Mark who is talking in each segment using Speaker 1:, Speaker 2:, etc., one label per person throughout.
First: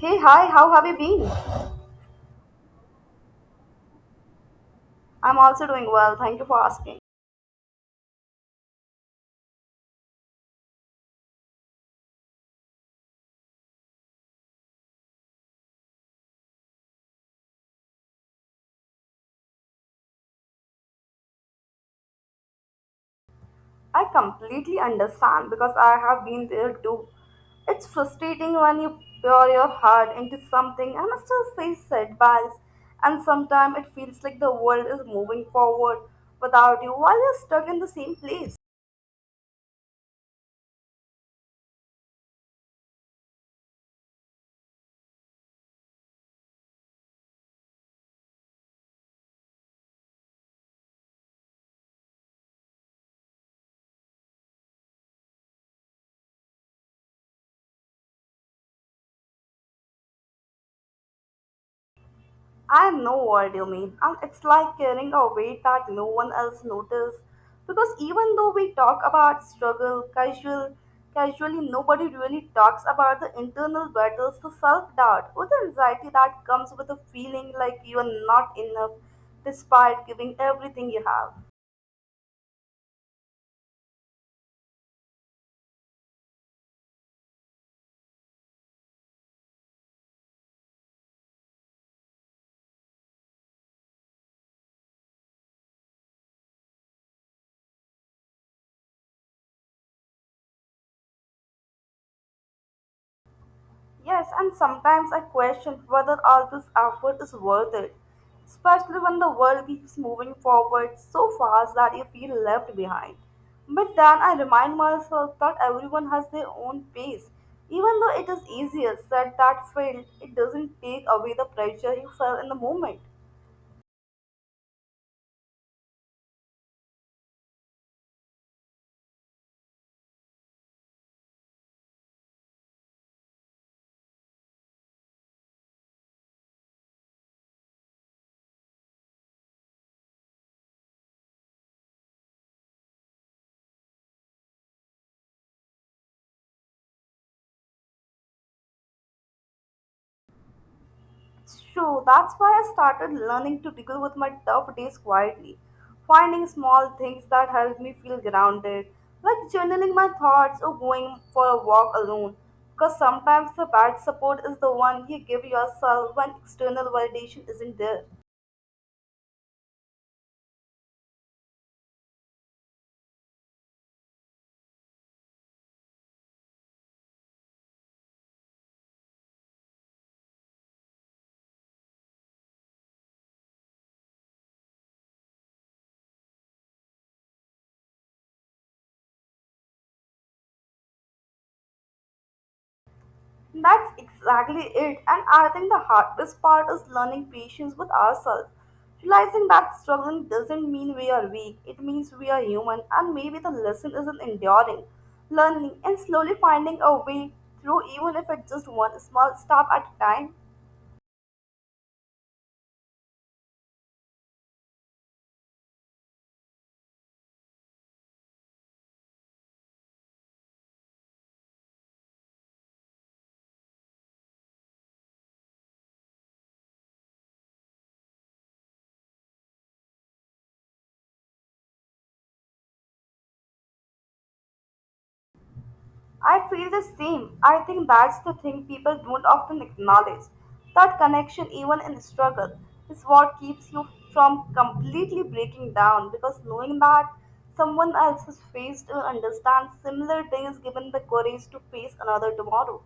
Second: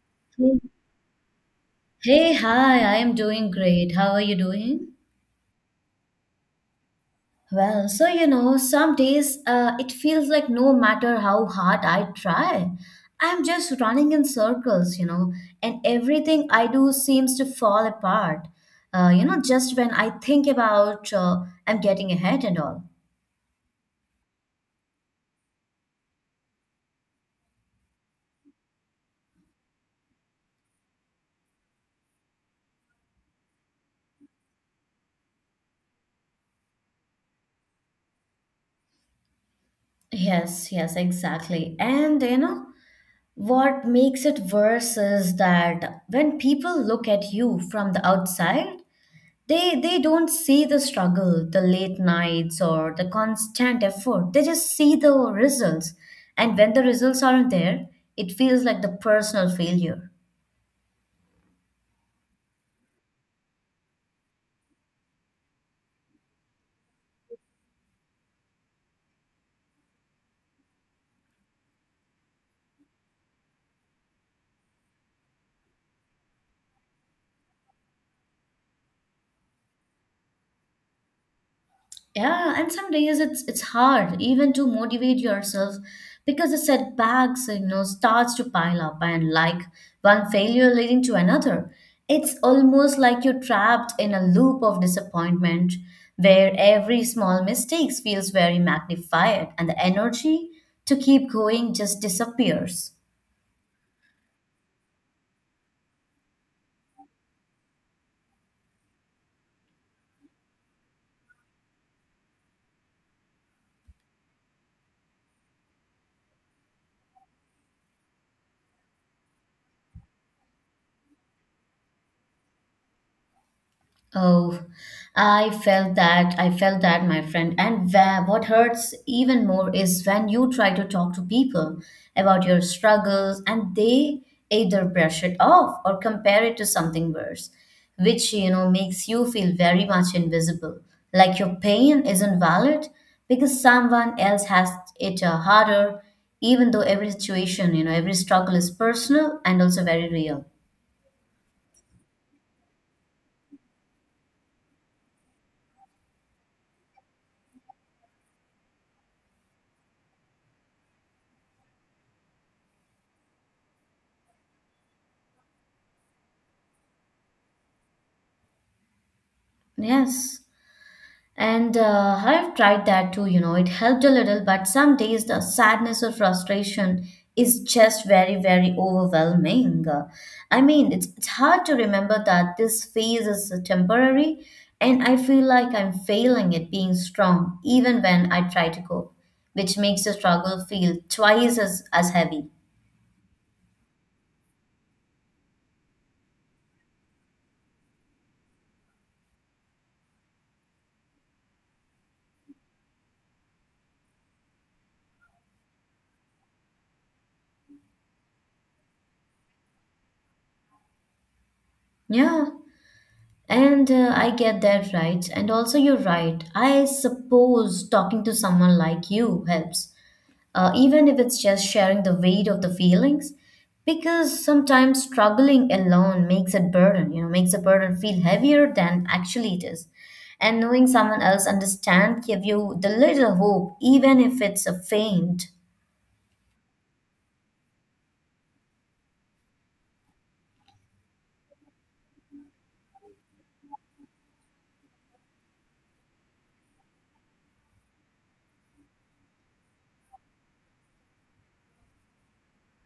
Speaker 1: Hey, hi,
Speaker 2: Hey,
Speaker 1: how have you been?
Speaker 2: Hey, hi, I am doing great. How are you doing?
Speaker 1: I'm also doing well, thank you for asking.
Speaker 2: Well, so you know, some days it feels like no matter how hard I try, I'm just running in circles, and everything I do seems to fall apart. Just when I think about I'm getting ahead and all.
Speaker 1: I completely understand because I have been there too. It's frustrating when you pour your heart into something and still face setbacks, and sometimes it feels like the world is moving forward without you while you're stuck in the same place.
Speaker 2: Yes, yes, exactly. And you know, what makes it worse is that when people look at you from the outside, they don't see the struggle, the late nights or the constant effort. They just see the results. And when the results aren't there, it feels like the personal failure.
Speaker 1: I know what you mean. And it's like carrying a weight that no one else notices. Because even though we talk about casually, nobody really talks about the internal battles, the self doubt, or the anxiety that comes with a feeling like you are not enough despite giving everything you have.
Speaker 2: Yeah, and some days it's hard even to motivate yourself because the setbacks, you know, starts to pile up and like one failure leading to another. It's almost like you're trapped in a loop of disappointment where every small mistake feels very magnified and the energy to keep going just disappears.
Speaker 1: Yes, and sometimes I question whether all this effort is worth it, especially when the world keeps moving forward so fast that you feel left behind. But then I remind myself that everyone has their own pace. Even though it is easier said than felt, it doesn't take away the pressure you felt in the moment.
Speaker 2: Oh, I felt that. I felt that, my friend. And what hurts even more is when you try to talk to people about your struggles and they either brush it off or compare it to something worse, which, you know, makes you feel very much invisible. Like your pain isn't valid because someone else has it harder, even though every situation, you know, every struggle is personal and also very real.
Speaker 1: It's true, that's why I started learning to deal with my tough days quietly, finding small things that help me feel grounded, like journaling my thoughts or going for a walk alone. Because sometimes the bad support is the one you give yourself when external validation isn't there.
Speaker 2: Yes. And I've tried that too, you know, it helped a little, but some days the sadness or frustration is just very, very overwhelming. I mean, it's hard to remember that this phase is temporary, and I feel like I'm failing at being strong even when I try to cope, which makes the struggle feel twice as heavy.
Speaker 1: That's exactly it. And I think the hardest part is learning patience with ourselves. Realizing that struggling doesn't mean we are weak, it means we are human, and maybe the lesson isn't enduring. Learning and slowly finding a way through, even if it's just one small step at a time.
Speaker 2: Yeah, and I get that right. And also, you're right. I suppose talking to someone like you helps even if it's just sharing the weight of the feelings because sometimes struggling alone makes it burden you know makes the burden feel heavier than actually it is and knowing someone else understand give you the little hope even if it's a faint.
Speaker 1: I feel the same. I think that's the thing people don't often acknowledge. That connection, even in struggle, is what keeps you from completely breaking down because knowing that someone else has faced or understands similar things given the courage to face another tomorrow.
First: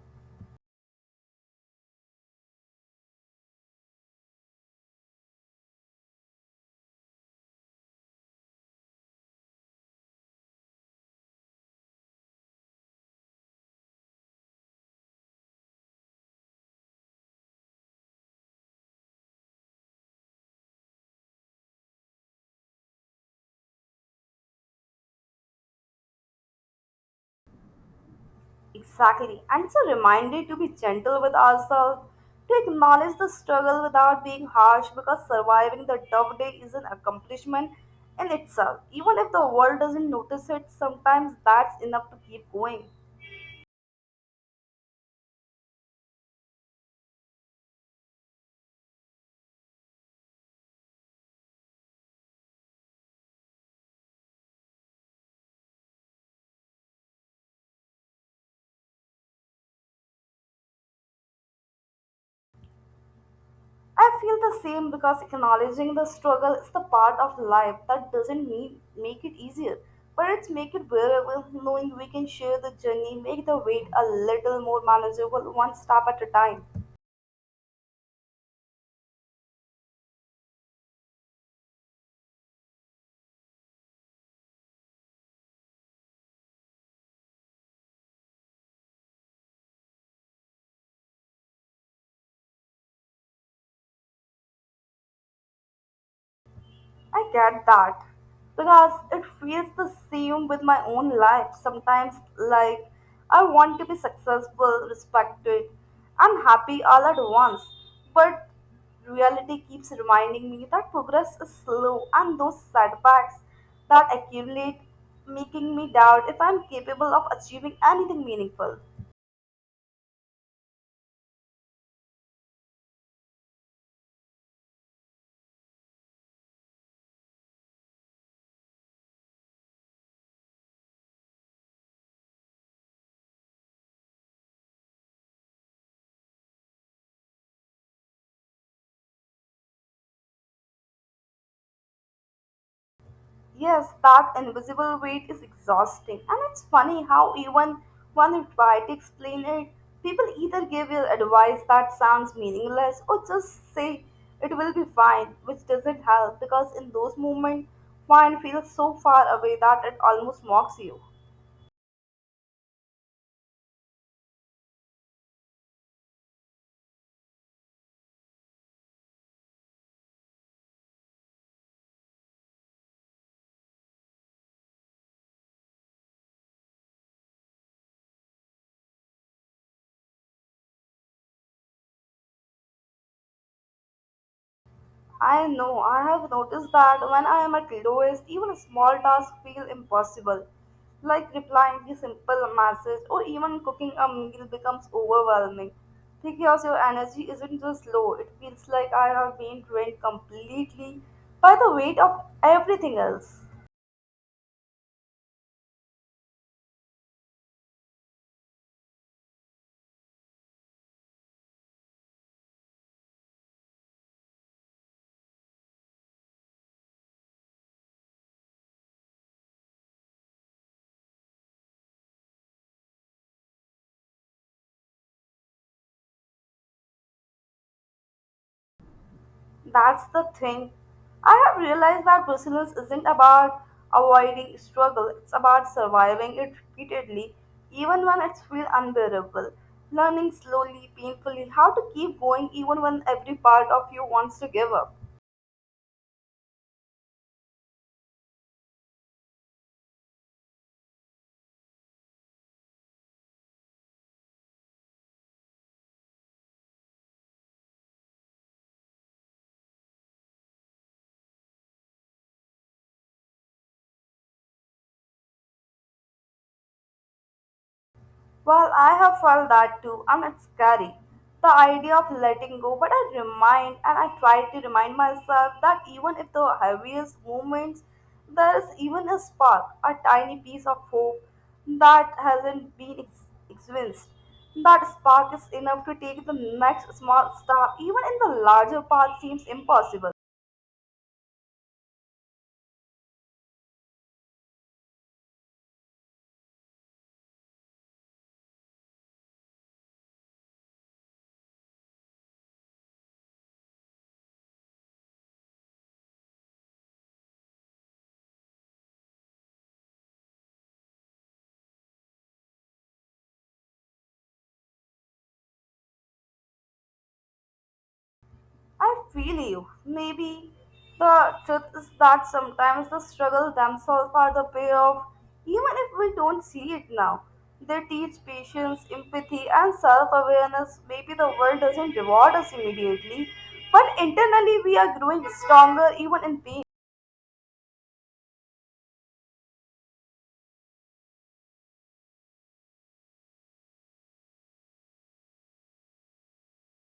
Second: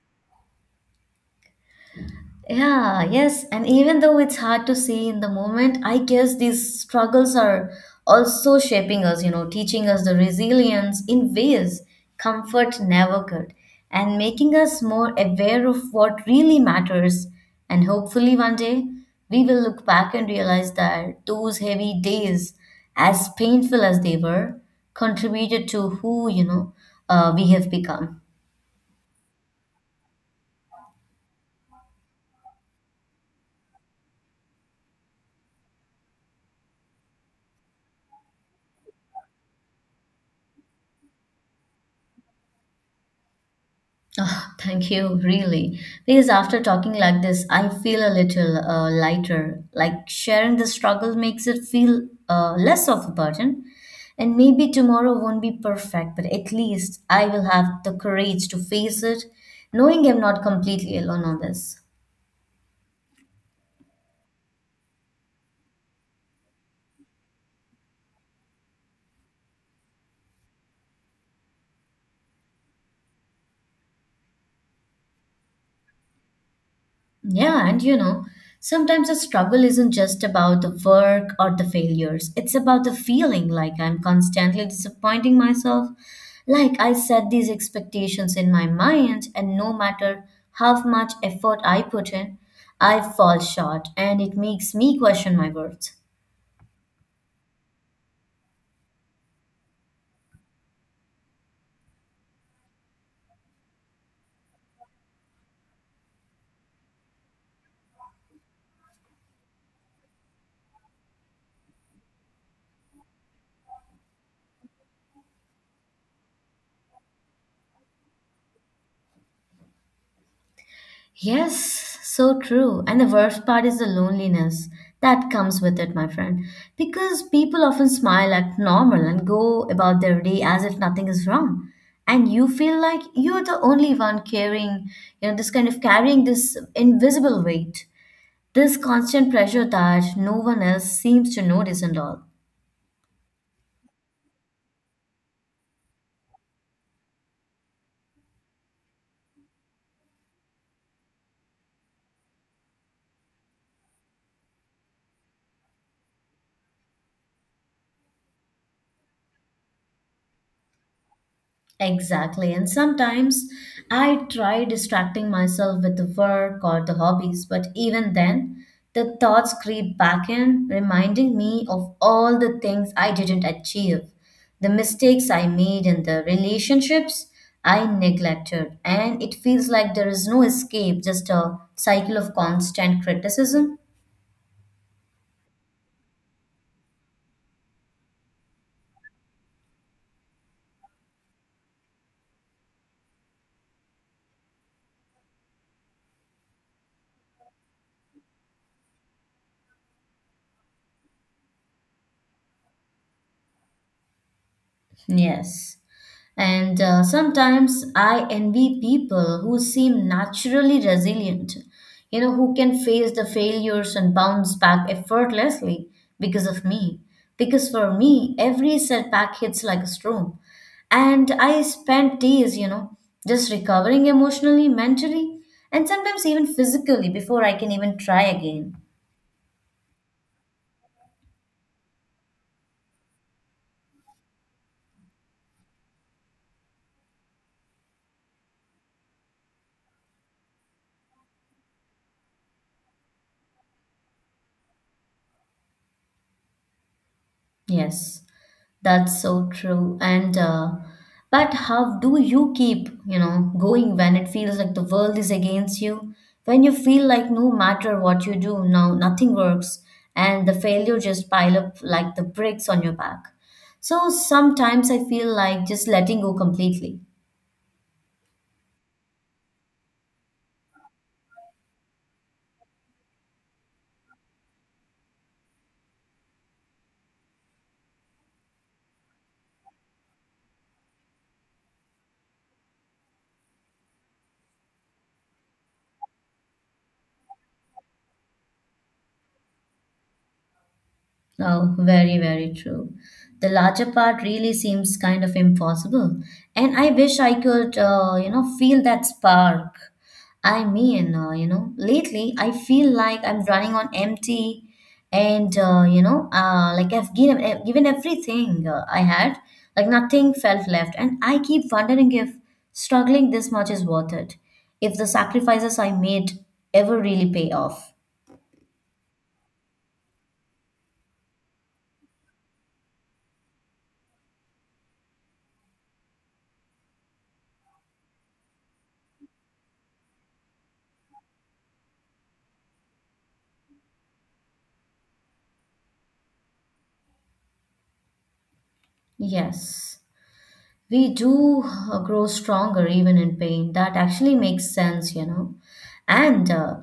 Speaker 2: Yeah, yes. And even though it's hard to see in the moment, I guess these struggles are also shaping us, you know, teaching us the resilience in ways comfort never could, and making us more aware of what really matters. And hopefully, one day, we will look back and realize that those heavy days, as painful as they were, contributed to who, we have become.
Speaker 1: Exactly. And it's a reminder to be gentle with ourselves, to acknowledge the struggle without being harsh, because surviving the tough day is an accomplishment in itself. Even if the world doesn't notice it, sometimes that's enough to keep going.
Speaker 2: Ah, thank you, really. Because after talking like this, I feel a little lighter. Like sharing the struggle makes it feel less of a burden. And maybe tomorrow won't be perfect, but at least I will have the courage to face it, knowing I'm not completely alone on this.
Speaker 1: I feel the same because acknowledging the struggle is the part of life that doesn't mean make it easier, but it's make it bearable knowing we can share the journey, make the wait a little more manageable one step at a time.
Speaker 2: Yeah, and you know, sometimes the struggle isn't just about the work or the failures. It's about the feeling like I'm constantly disappointing myself. Like I set these expectations in my mind, and no matter how much effort I put in, I fall short, and it makes me question my worth.
Speaker 1: I get that because it feels the same with my own life. Sometimes, like, I want to be successful, respected, and happy all at once, but reality keeps reminding me that progress is slow and those setbacks that accumulate, making me doubt if I'm capable of achieving anything meaningful.
Speaker 2: Yes, so true. And the worst part is the loneliness that comes with it, my friend. Because people often smile, act normal, and go about their day as if nothing is wrong. And you feel like you're the only one carrying, you know, this kind of carrying this invisible weight, this constant pressure that no one else seems to notice and all.
Speaker 1: Yes, that invisible weight is exhausting, and it's funny how even when you try to explain it, people either give you advice that sounds meaningless or just say it will be fine, which doesn't help because in those moments, fine feels so far away that it almost mocks you.
Speaker 2: Exactly. And sometimes I try distracting myself with the work or the hobbies, but even then, the thoughts creep back in, reminding me of all the things I didn't achieve, the mistakes I made, and the relationships I neglected. And it feels like there is no escape, just a cycle of constant criticism.
Speaker 1: I know, I have noticed that when I am at lowest, even small tasks feel impossible. Like replying to simple message or even cooking a meal becomes overwhelming. Because your energy isn't just low, it feels like I have been drained completely by the weight of everything else.
Speaker 2: Yes. And sometimes I envy people who seem naturally resilient, you know, who can face the failures and bounce back effortlessly because of me. Because for me, every setback hits like a storm. And I spent days, you know, just recovering emotionally, mentally, and sometimes even physically before I can even try again.
Speaker 1: That's the thing. I have realized that resilience isn't about avoiding struggle, it's about surviving it repeatedly, even when it feels unbearable. Learning slowly, painfully, how to keep going even when every part of you wants to give up.
Speaker 2: Yes. That's so true. And but how do you keep, you know, going when it feels like the world is against you? When you feel like no matter what you do, no nothing works, and the failure just pile up like the bricks on your back. So sometimes I feel like just letting go completely.
Speaker 1: Well, I have felt that too, and it's scary. The idea of letting go, but I remind and I try to remind myself that even if the heaviest moments, there is even a spark, a tiny piece of hope that hasn't been experienced. That spark is enough to take the next small step, even in the larger path seems impossible.
Speaker 2: Oh, very, very true. The larger part really seems kind of impossible. And I wish I could, feel that spark. I mean, you know, lately I feel like I'm running on empty and, like I've given everything I had, like nothing felt left. And I keep wondering if struggling this much is worth it, if the sacrifices I made ever really pay off.
Speaker 1: I feel you. Maybe the truth is that sometimes the struggle themselves are the payoff, even if we don't see it now. They teach patience, empathy, and self awareness. Maybe the world doesn't reward us immediately, but internally we are growing stronger even in pain.
Speaker 2: Yes, we do grow stronger even in pain. That actually makes sense, you know. And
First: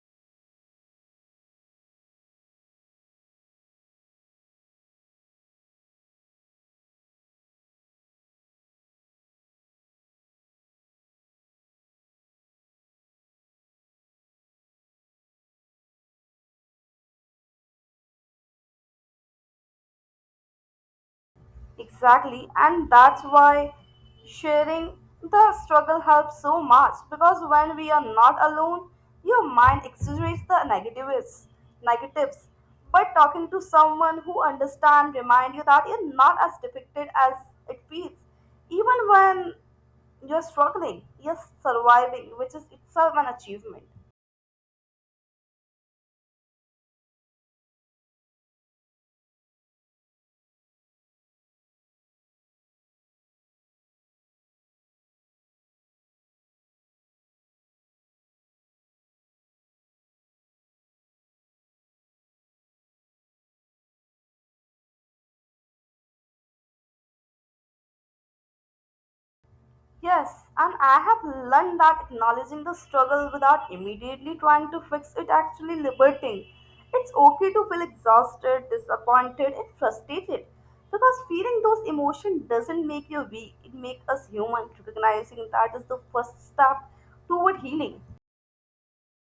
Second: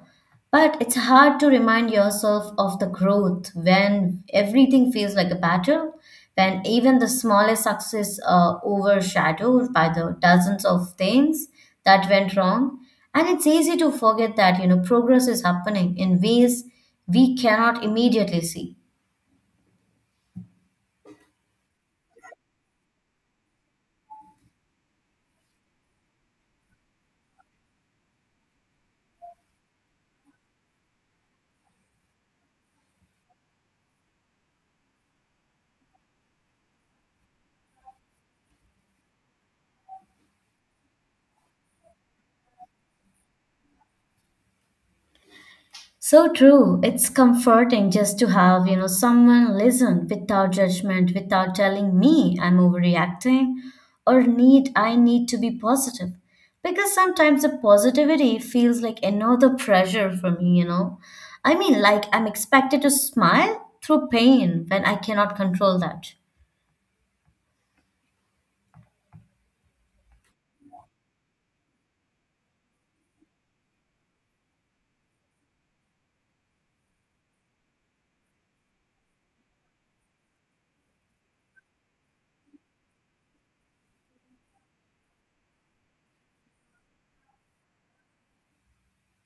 Speaker 2: but it's hard to remind yourself of the growth when everything feels like a battle, when even the smallest success are overshadowed by the dozens of things that went wrong. And it's easy to forget that, you know, progress is happening in ways we cannot immediately see.
Speaker 1: Exactly, and that's why sharing the struggle helps so much because when we are not alone, your mind exaggerates the negatives. But talking to someone who understands remind you that you're not as depicted as it feels, even when you're struggling, you're surviving, which is itself an achievement.
Speaker 2: So true. It's comforting just to have, you know, someone listen without judgment, without telling me I'm overreacting or need I need to be positive. Because sometimes the positivity feels like another pressure for me, you know. I mean, like I'm expected to smile through pain when I cannot control that.
Speaker 1: Yes, and I have learned that acknowledging the struggle without immediately trying to fix it actually liberating. It's okay to feel exhausted, disappointed, and frustrated because feeling those emotions doesn't make you weak, it makes us human. Recognizing that is the first step toward healing.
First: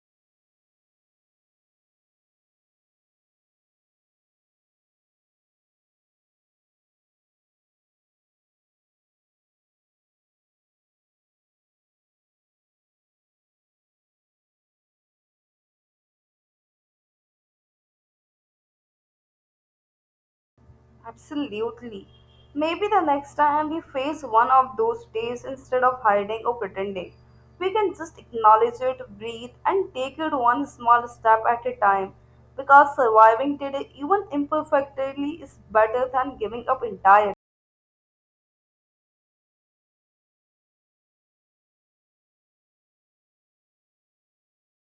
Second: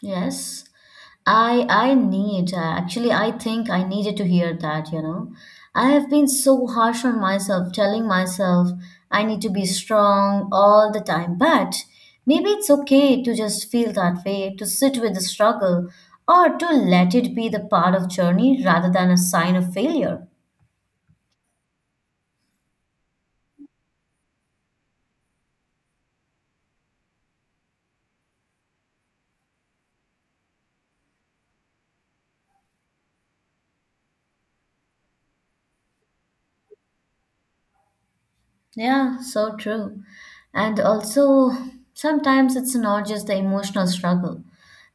Speaker 2: Yes, I need actually I think I needed to hear that, you know. I have been so harsh on myself, telling myself I need to be strong all the time, but maybe it's okay to just feel that way, to sit with the struggle, or to let it be the part of journey rather than a sign of failure.
Speaker 1: Absolutely. Maybe the next time we face one of those days, instead of hiding or pretending, we can just acknowledge it, breathe, and take it one small step at a time. Because surviving today, even imperfectly, is better than giving up entirely.
Speaker 2: Yeah, so true. And also, sometimes it's not just the emotional struggle.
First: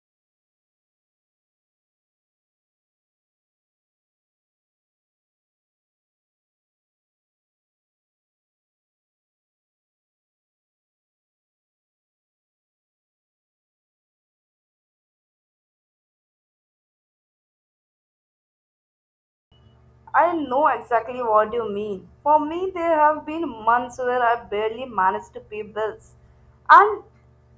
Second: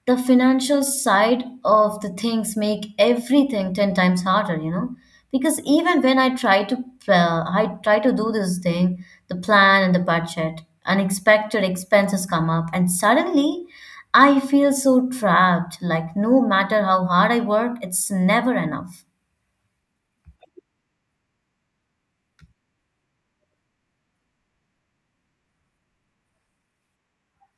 Speaker 2: The financial side of the things make everything 10 times harder, you know? Because even when I try to do this thing, the plan and the budget, unexpected expenses come up and suddenly I feel so trapped, like no matter how hard I work, it's never enough.
Speaker 1: I know exactly what you mean. For me, there have been months where I barely managed to pay bills. And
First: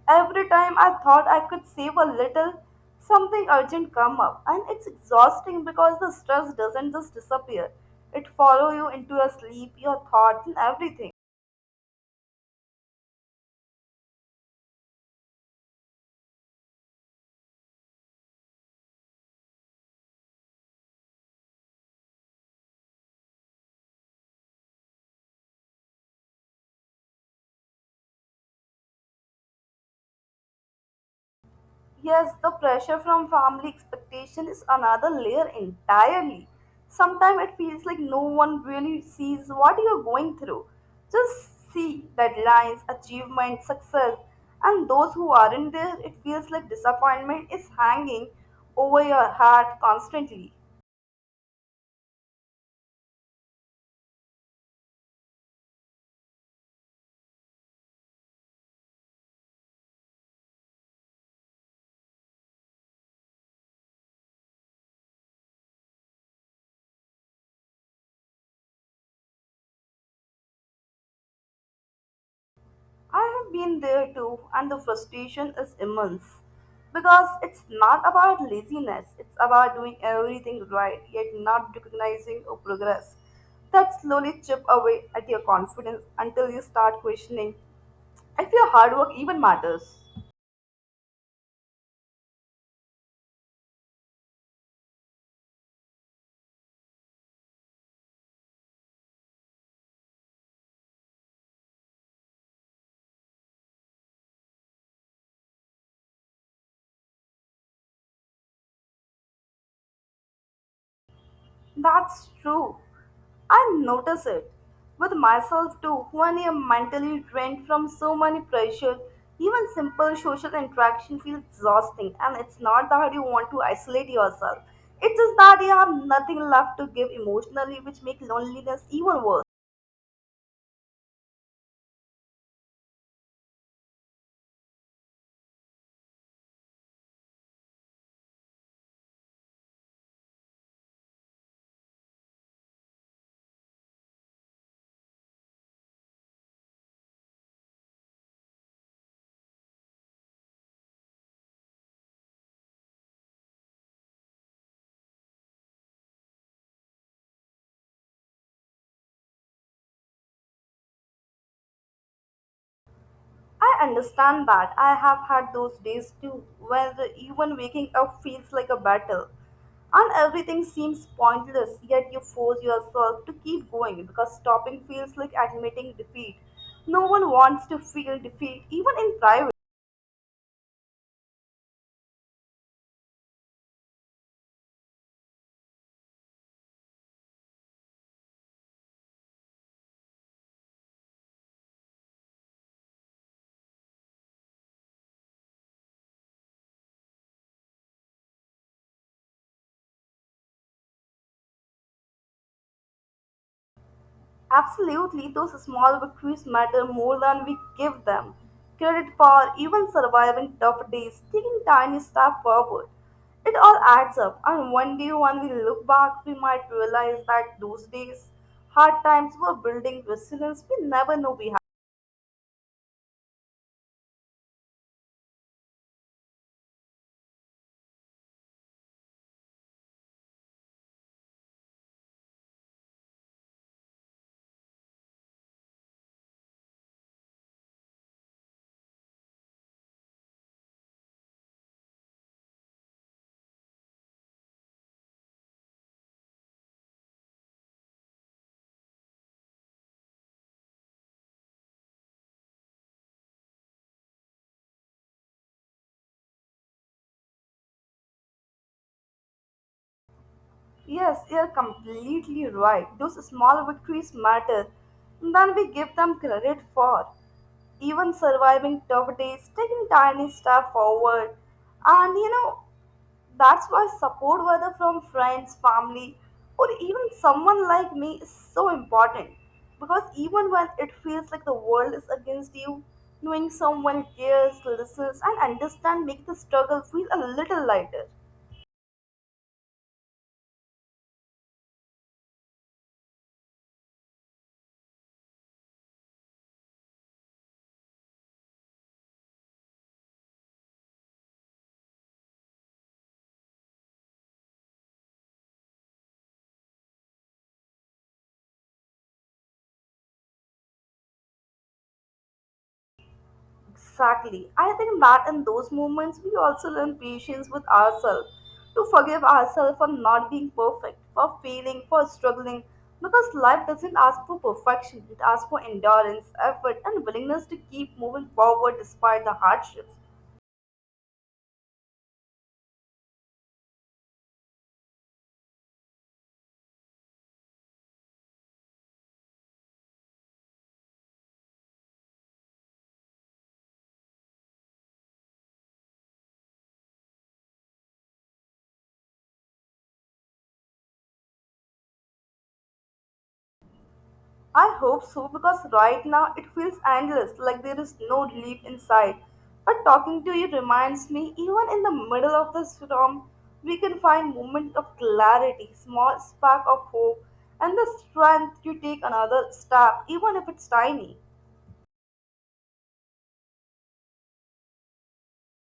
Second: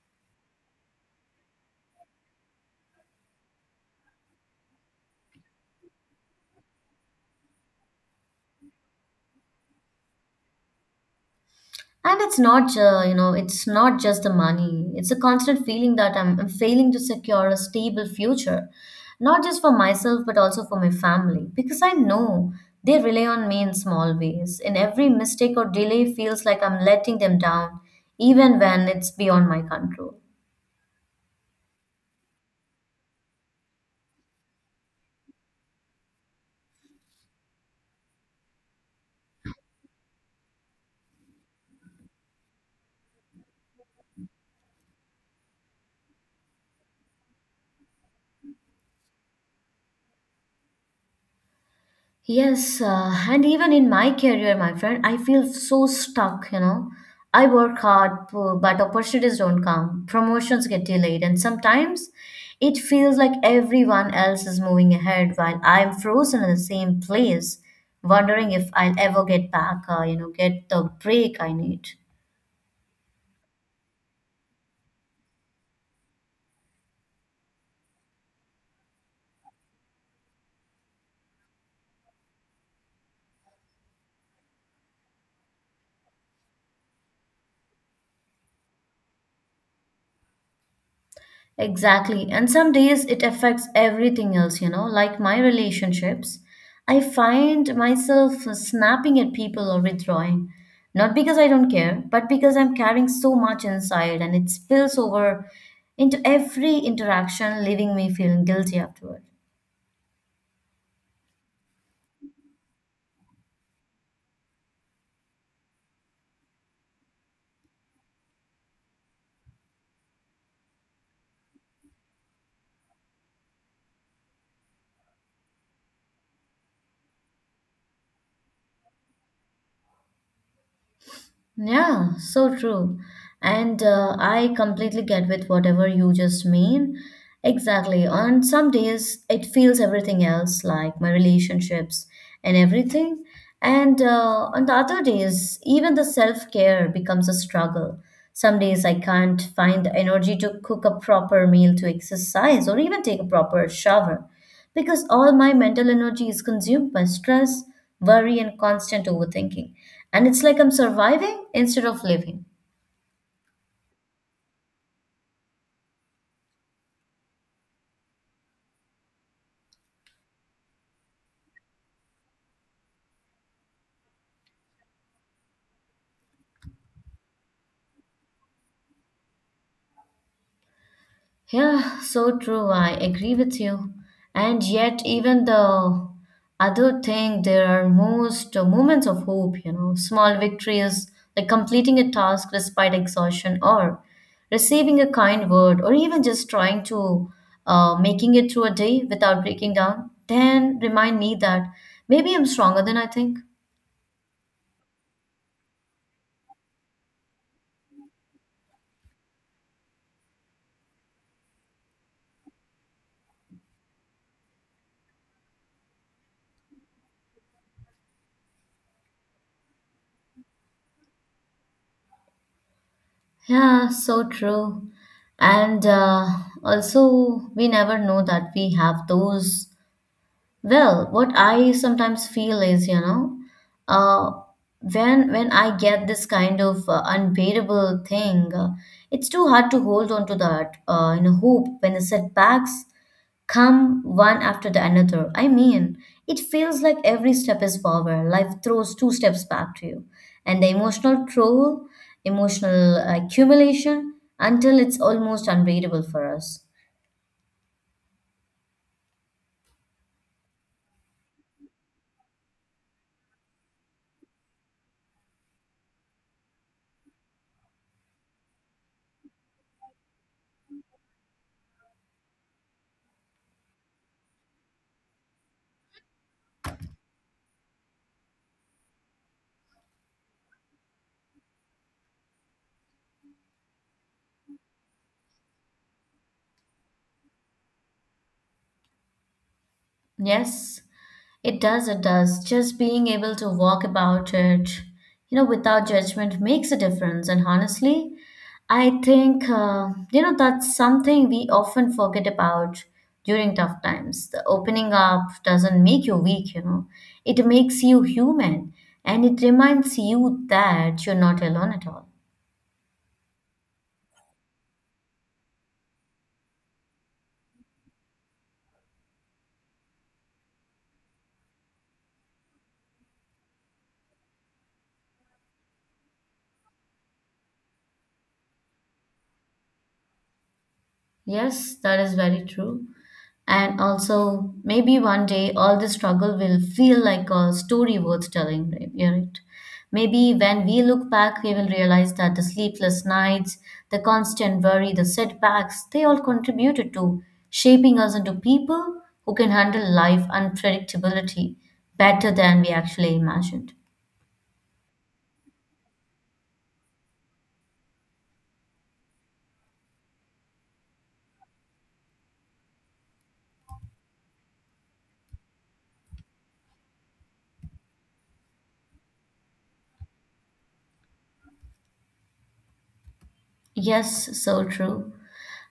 Speaker 1: every time I thought I could save a little, something urgent come up. And it's exhausting because the stress doesn't just disappear. It follows you into your sleep, your thoughts and everything.
Speaker 2: And it's not, it's not just the money. It's a constant feeling that I'm failing to secure a stable future, not just for myself, but also for my family, because I know they rely on me in small ways. And every mistake or delay feels like I'm letting them down, even when it's beyond my control.
Speaker 1: Yes, the pressure from family expectation is another layer entirely. Sometimes it feels like no one really sees what you're going through. Just see deadlines, achievements, success, and those who aren't there, it feels like disappointment is hanging over your head constantly.
Speaker 2: Yes, and even in my career, my friend, I feel so stuck, you know. I work hard, but opportunities don't come. Promotions get delayed, and sometimes it feels like everyone else is moving ahead while I'm frozen in the same place, wondering if I'll ever get back, get the break I need.
Speaker 1: I have been there too, and the frustration is immense because it's not about laziness, it's about doing everything right yet not recognizing your progress. That slowly chip away at your confidence until you start questioning if your hard work even matters.
Speaker 2: Exactly. And some days it affects everything else, you know, like my relationships. I find myself snapping at people or withdrawing, not because I don't care, but because I'm carrying so much inside and it spills over into every interaction, leaving me feeling guilty afterward.
Speaker 1: That's true. I notice it with myself too when I'm mentally drained from so many pressure. Even simple social interaction feels exhausting, and it's not that you want to isolate yourself. It's just that you have nothing left to give emotionally, which makes loneliness even worse.
Speaker 2: Yeah, so true. And I completely get with whatever you just mean. Exactly. On some days, it feels everything else, like my relationships and everything. And on the other days, even the self care becomes a struggle. Some days I can't find the energy to cook a proper meal, to exercise, or even take a proper shower because all my mental energy is consumed by stress, worry, and constant overthinking. And it's like I'm surviving instead of living.
Speaker 1: I understand that. I have had those days too, where even waking up feels like a battle. And everything seems pointless, yet you force yourself to keep going because stopping feels like admitting defeat. No one wants to feel defeat, even in private.
Speaker 2: Yeah, so true. I agree with you. And yet, even the other thing, there are most moments of hope, you know, small victories like completing a task despite exhaustion or receiving a kind word or even just trying to making it through a day without breaking down, then remind me that maybe I'm stronger than I think.
Speaker 1: Absolutely, those small victories matter more than we give them credit for, even surviving tough days, taking tiny steps forward. It all adds up, and one day when we look back, we might realize that those days, hard times, were building resilience we never knew we had.
Speaker 2: Yeah, so true. And also, we never know that we have those. Well, what I sometimes feel is, uh, when I get this kind of unbearable thing, it's too hard to hold on to that in a hope when the setbacks come one after the another. I mean, it feels like every step is forward. Life throws two steps back to you, and the emotional toll, emotional accumulation, until it's almost unbearable for us.
Speaker 1: Yes, you're completely right. Those small victories matter than we give them credit for even surviving tough days, taking tiny steps forward, and you know, that's why support, whether from friends, family, or even someone like me, is so important. Because even when it feels like the world is against you, knowing someone cares, listens, and understands make the struggle feel a little lighter.
Speaker 2: Yes. It does, it does. Just being able to walk about it, you know, without judgment makes a difference. And honestly, I think, that's something we often forget about during tough times. The opening up doesn't make you weak, you know, it makes you human and it reminds you that you're not alone at all.
Speaker 1: Exactly. I think that in those moments, we also learn patience with ourselves, to forgive ourselves for not being perfect, for failing, for struggling, because life doesn't ask for perfection, it asks for endurance, effort, and willingness to keep moving forward despite the hardships.
Speaker 2: Yes, that is very true. And also, maybe one day all the struggle will feel like a story worth telling, right? Yeah, right. Maybe when we look back, we will realize that the sleepless nights, the constant worry, the setbacks, they all contributed to shaping us into people who can handle life unpredictability better than we actually imagined.
Speaker 1: I hope so because right now it feels endless, like there is no relief in sight. But talking to you reminds me, even in the middle of the storm, we can find moment of clarity, small spark of hope, and the strength to take another step, even if it's tiny.
Speaker 2: Yes, so true.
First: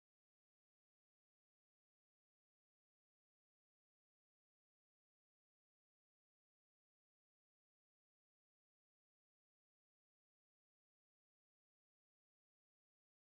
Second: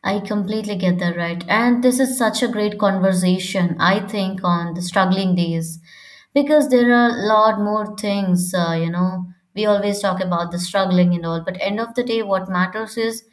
Speaker 2: I completely get that right. And this is such a great conversation, I think, on the struggling days because there are a lot more things, We always talk about the struggling and all, but end of the day, what matters is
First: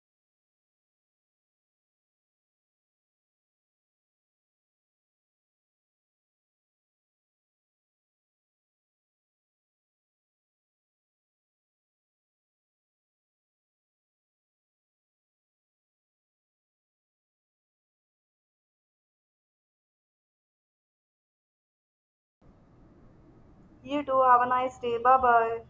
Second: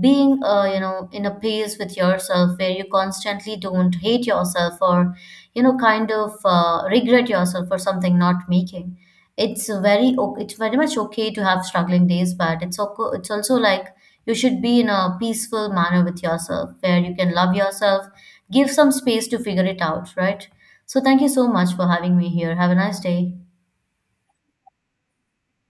Speaker 2: being, in a pace with yourself where you constantly don't hate yourself or, you know, kind of regret yourself for something not making. It's very, it's very much okay to have struggling days, but it's okay, it's also like you should be in a peaceful manner with yourself where you can love yourself, give some space to figure it out, right? So, thank you so much for having me here. Have a nice day.
Speaker 1: You too. Have a nice day. Bye bye.